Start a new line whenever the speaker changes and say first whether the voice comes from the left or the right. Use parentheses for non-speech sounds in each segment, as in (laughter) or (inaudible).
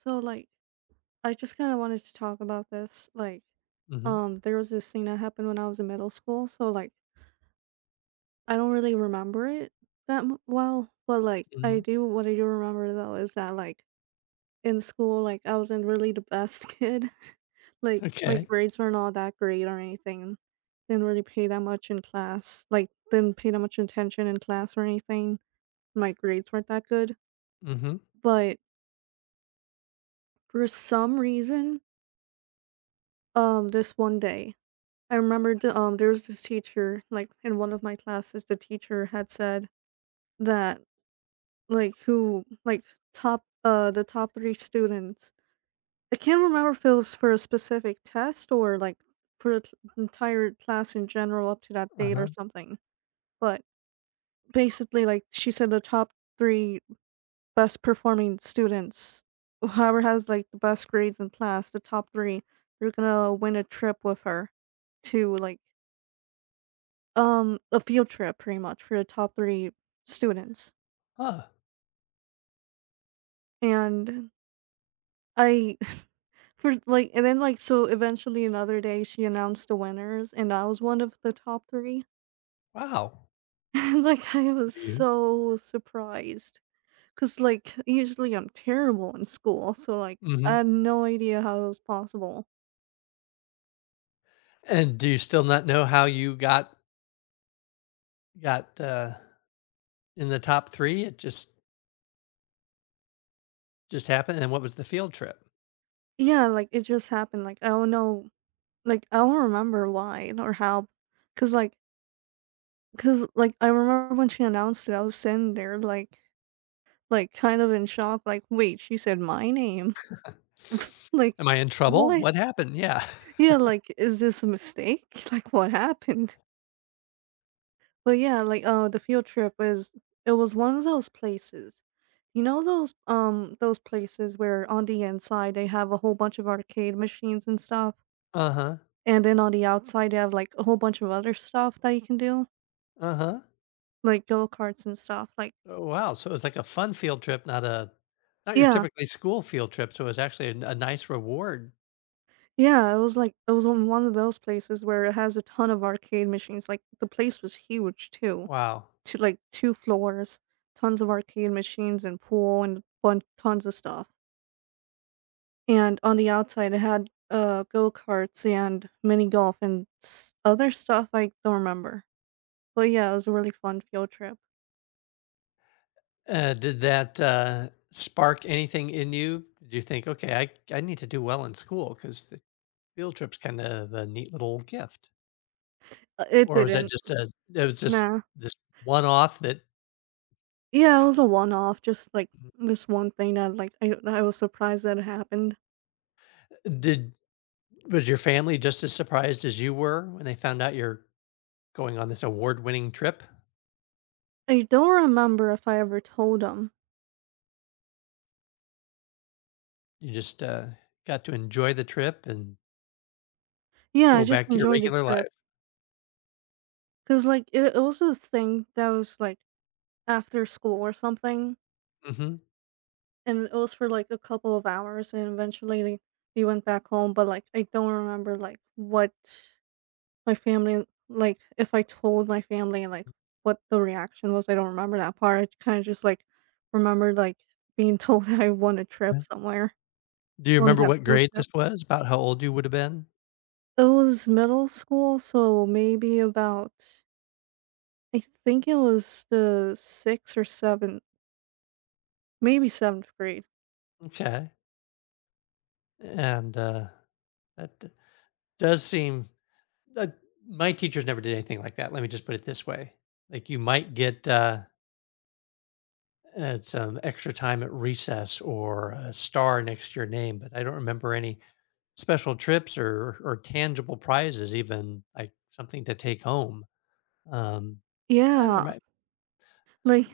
right: So like I just kind of wanted to talk about this. Like
left: Mhm.
right: there was this thing that happened when I was in middle school, so like I don't really remember it. Well, but like I
left: Mhm.
right: do remember though is that like in school like I wasn't really the best (laughs) kid. Like my
left: Okay.
right: grades weren't all that great or anything. Didn't really pay that much in class. Like didn't pay that much attention in class or anything. My grades weren't that good,
left: Mhm.
right: but for some reason this one day I remember there was this teacher, like, in one of my classes, the teacher had said that, like, who, like, the top three students. I can't remember if it was for a specific test or, like, for the entire class in general up to that date or
left: Uh-huh.
right: something. But basically, like, she said the top three best performing students, whoever has, like, the best grades in class, the top three, they're gonna win a trip with her to, like, a field trip pretty much for the top three students.
left: Huh.
right: And I (laughs) for like and then like so eventually another day she announced the winners and I was one of the top three.
left: Wow.
right: (laughs) And like I was
left: For you,
right: so surprised because like usually I'm terrible in school so like
left: mhm,
right: I had no idea how it was possible.
left: and do you still not know how you got in the top 3? It just happened, and what was the field trip?
right: Yeah, like it just happened. Like I don't know, like I don't remember why or how, because like I remember when she announced it I was sitting there like, kind of in shock, like, "Wait, she said my name?" (laughs) Like,
left: Am I in trouble?
right: "What?"
left: What happened? Yeah. (laughs)
right: Yeah, like, "Is this a mistake?" (laughs) Like, "What happened?" But, yeah, like, the field trip is it was one of those places. You know those, places where on the inside they have a whole bunch of arcade machines and stuff,
left: Uh-huh.
right: and then on the outside they have, like, a whole bunch of other stuff that you can do?
left: Uh-huh.
right: Like go-karts and stuff, like.
left: Oh, wow, so it was like a fun field trip, not your
right: Yeah.
left: typically school field trip, so it was actually a nice reward.
right: Yeah, it was on one of those places where it has a ton of arcade machines. Like the place was huge too,
left: Wow.
right: to like two floors, tons of arcade machines and pool and tons of stuff. And on the outside, it had go karts and mini golf and other stuff I don't remember. But yeah, it was a really fun field trip.
left: Did that, spark anything in you? Did you think, "Okay, I need to do well in school because field trip's kind of a neat little gift,
right: It
left: or was that
right: didn't.
left: just a it was just
right: Nah.
left: this one-off that
right: Yeah, it was a one off. Just like this one thing that like I was surprised that it happened.
left: did was your family just as surprised as you were when they found out you're going on this award-winning trip?
right: I don't remember if I ever told them.
left: You just, got to enjoy the trip and
right: Yeah,
left: go
right: I just
left: back to your
right: enjoyed the
left: regular life.
right: trip, cause like, it was this thing that was, like, after school or something,
left: Mhm.
right: and it was for, like, a couple of hours, and eventually like, we went back home, but, like, I don't remember, like, what my family, like, if I told my family, like, what the reaction was, I don't remember that part. I kinda just, like, remembered, like, being told (laughs) I won a
left: Yeah.
right: trip somewhere
left: Do you
right: on
left: remember
right: that
left: what
right: field
left: grade this
right: trip.
left: was, about how old you would've been?
right: It was middle school, so maybe about, I think it was the 6th or 7th, maybe 7th grade.
left: Okay, and, that d does seem that my teachers never did anything like that, let me just put it this way. Like, you might get, it's extra time at recess or a star next to your name, but I don't remember any special trips or tangible prizes, even like something to take home. Um, yeah, there
right: Yeah,
left: might.
right: like,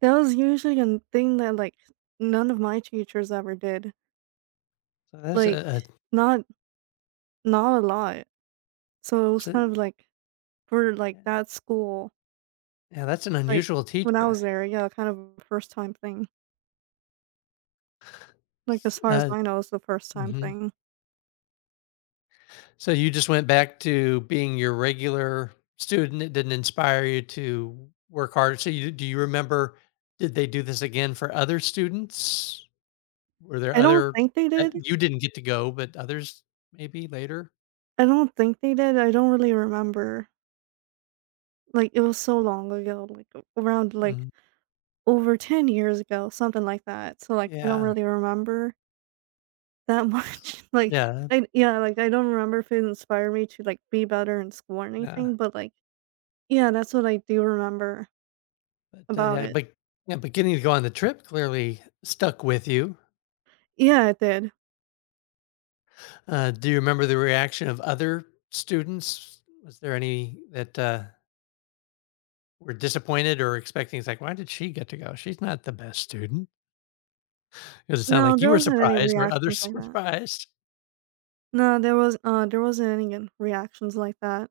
right: that was usually a thing that, like, none of my teachers ever did,
left: So that's
right: like,
left: a
right: not not a lot, so it was
left: so,
right: kind of like for, like,
left: yeah,
right: that school,
left: yeah, that's an
right: like,
left: unusual
right: when I
left: teacher.
right: was there, yeah, kind of a first time thing, like,
left: S-
right: as far as
left: Uh,
right: I know, it's the first time
left: mhm.
right: thing.
left: So you just went back to being your regular student. It didn't inspire you to work harder. So you, do you remember? Did they do this again for other students? Were there
right: I don't
left: other
right: think they
left: that
right: did,
left: you didn't get to go, but others maybe later?
right: I don't think they did. I don't really remember, like, it was so long ago, like, around, like,
left: Mhm.
right: over 10 years ago, something like that, so, like, I don't
left: Yeah.
right: really remember that
left: S
right: much, (laughs) like,
left: Yeah.
right: I yeah, like, I don't remember if it inspired me to, like, be better in school or
left: Yeah,
right: anything, but, like, yeah, that's what I do remember
left: but,
right: about it.
left: yeah, but getting to go on the trip clearly stuck with you.
right: Yeah, it did.
left: Do you remember the reaction of other students? Was there any that, were disappointed or expecting it's like, "Why did she get to go? She's not the best student." Does it sound
right: No,
left: like you
right: there
left: were
right: wasn't any
left: surprised or
right: reactions
left: others
right: like
left: (laughs)
right: that.
left: surprised?
right: No, there wasn't any in reactions like that.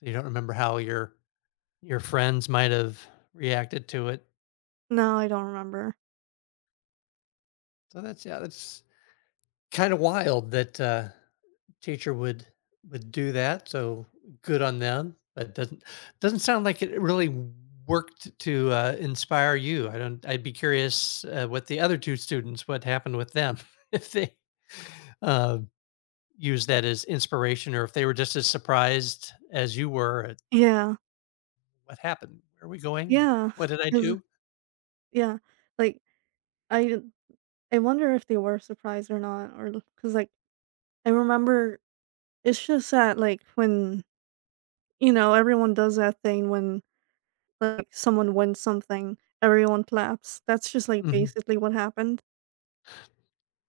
left: So you don't remember how your friends might have reacted to it.
right: No, I don't remember.
left: So that's yeah, that's kind of wild that teacher would do that. So good on them. But doesn't sound like it really worked to inspire you. I don't. I'd be curious what the other two students what happened with them (laughs) if they uh, used that as inspiration or if they were just as surprised as you were at
right: Yeah.
left: what happened. Where are we going?
right: Yeah,
left: What did I
right: (laughs) cause
left: do?
right: yeah, like, I I wonder if they were surprised or not, or cause like, I remember it's just that, like, when you know, everyone does that thing when, like, someone wins something, everyone claps. That's just, like,
left: Hmm.
right: basically what happened.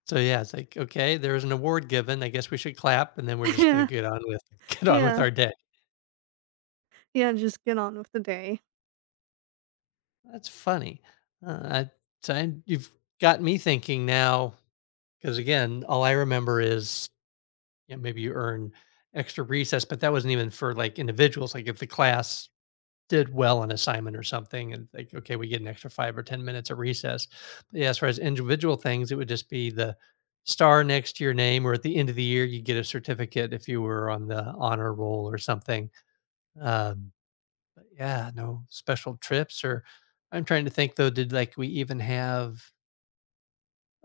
left: So yeah, it's like okay, there was an award given. I guess we should clap, and then we're
right: (laughs)
left: just going
right: Yeah,
left: to get on with (laughs) get on with
right: yeah,
left: our day.
right: yeah, just get on with the day.
left: That's funny. Uh, you've got me thinking now, because again, all I remember is you know, maybe you earn extra recess, but that wasn't even for like individuals. Like if the class did well on assignment or something, and like, okay, we get an extra five or 10 minutes at recess. But yeah, as far as individual things, it would just be the star next to your name, or at the end of the year, you get a certificate if you were on the honor roll or something. Um, yeah, no special trips or I'm trying to think though, did like we even have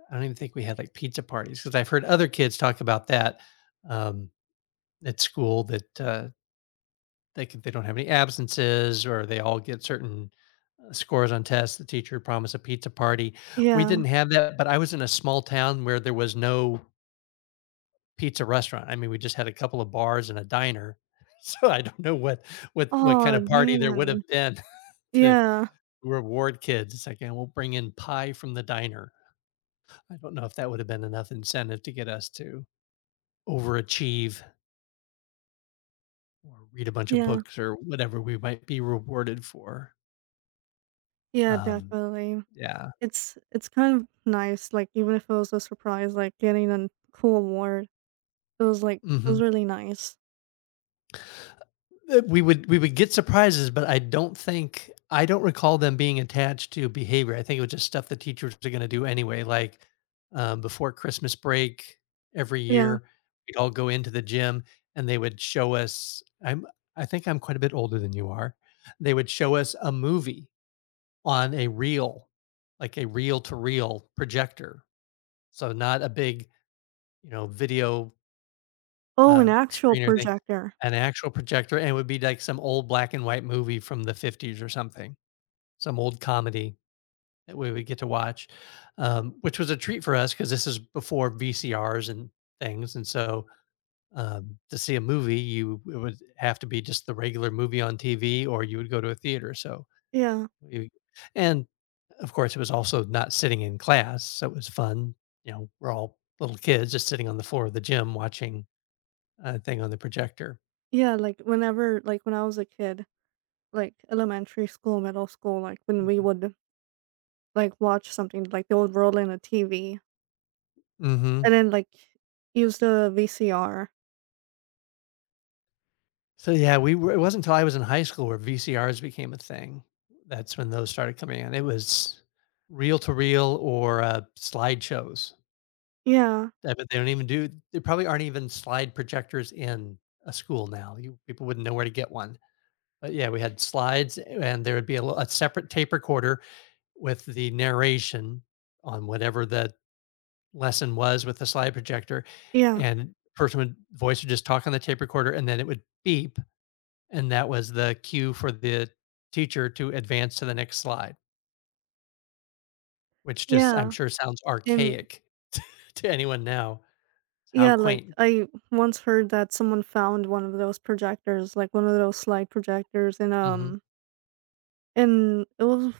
left: I don't even think we had like pizza parties because I've heard other kids talk about that um, at school that they can, they don't have any absences or they all get certain scores on tests. The teacher promised a pizza party. We
right: Yeah.
left: didn't have that, but I was in a small town where there was no pizza restaurant. I mean, we just had a couple of bars and a diner, (laughs) so I don't know what what kind
right: Oh
left: of party there would
right: man.
left: have been (laughs) to
right: Yeah,
left: reward kids. It's like, "And we'll bring in pie from the diner." I don't know if that would have been enough incentive to get us to overachieve or read a bunch of
right: yeah,
left: books or whatever we might be rewarded for.
right: yeah,
left: Um,
right: definitely.
left: yeah.
right: It's kind of nice, like, even if it was a surprise, like, getting a cool award, it was,
left: Mhm.
right: really nice.
left: We would get surprises, but I don't recall them being attached to behavior. I think it was just stuff the teachers are going to do anyway. Like before Christmas break every
right: Yeah.
left: year, we'd all go into the gym and they would show us. I think I'm quite a bit older than you are. They would show us a movie on a reel, like a reel to reel projector. So not a big you know video
right: Oh, an actual
left: screener thing.
right: projector.
left: An actual projector, and it would be like some old black and white movie from the '50s or something, some old comedy that we would get to watch, which was a treat for us because this is before VCRs and things, and so, to see a movie, you it would have to be just the regular movie on TV or you would go to a theater, so
right: Yeah,
left: you and, of course, it was also not sitting in class, so it was fun. You know, we're all little kids just sitting on the floor of the gym watching a thing on the projector.
right: yeah, like, whenever like, when I was a kid, like elementary school, middle school, like when we
left: Mhm.
right: would like watch something, like they would roll in a TV
left: Mhm.
right: and then like use the VCR.
left: So, yeah, we were it wasn't until I was in high school where VCRs became a thing. That's when those started coming in. It was reel to reel or, slideshows.
right: Yeah,
left: I bet they don't even do there probably aren't even slide projectors in a school now. You people wouldn't know where to get one. But, yeah, we had slides and there would be a a separate tape recorder with the narration on whatever the lesson was with the slide projector,
right: yeah,
left: and person would voice would just talk on the tape recorder, and then it would beep and that was the cue for the teacher to advance to the next slide, which just I'm
right: yeah.
left: sure sounds
right: And
left: archaic (laughs) to anyone now. How
right: yeah, like
left: quaint.
right: I once heard that someone found one of those projectors, like one of those slide projectors
left: Mhm.
right: in it was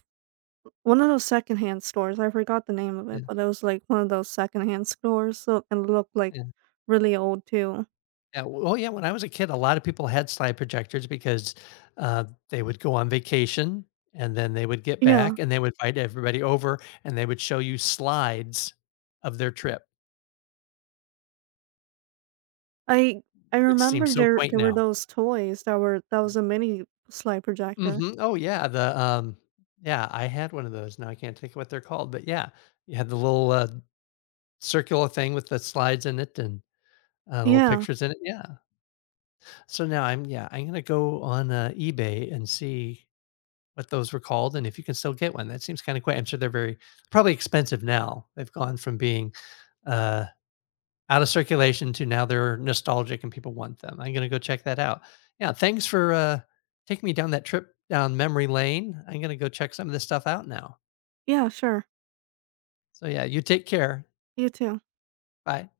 right: one of those secondhand stores. I forgot the name of it,
left: Yeah,
right: but it was like one of those secondhand stores, so, and looked like
left: yeah,
right: really old too.
left: yeah. Well, oh, yeah, when I was a kid, a lot of people had slide projectors because, they would go on vacation, and then they would get
right: Yeah.
left: back, and they would invite everybody over, and they would show you slides of their trip,
right: I I
left: which seems
right: remember
left: so
right: there
left: quaint
right: there were
left: now.
right: those toys that were that was a mini slide projector.
left: Mhm. Oh, yeah, the, yeah, I had one of those, now I can't think of what they're called, but yeah, you had the little, circular thing with the slides in it and, little
right: Yeah.
left: pictures in it, yeah. So now I'm yeah, I'm gonna go on, eBay and see what those were called and if you can still get one, that seems kinda cool, I'm sure they're very probably expensive now, they've gone from being, uh out of circulation to now they're nostalgic and people want them. I'm gonna go check that out. Yeah, thanks for taking me down that trip down memory lane. I'm gonna go check some of this stuff out now.
right: Yeah, sure.
left: So yeah, you take care.
right: You too.
left: Bye.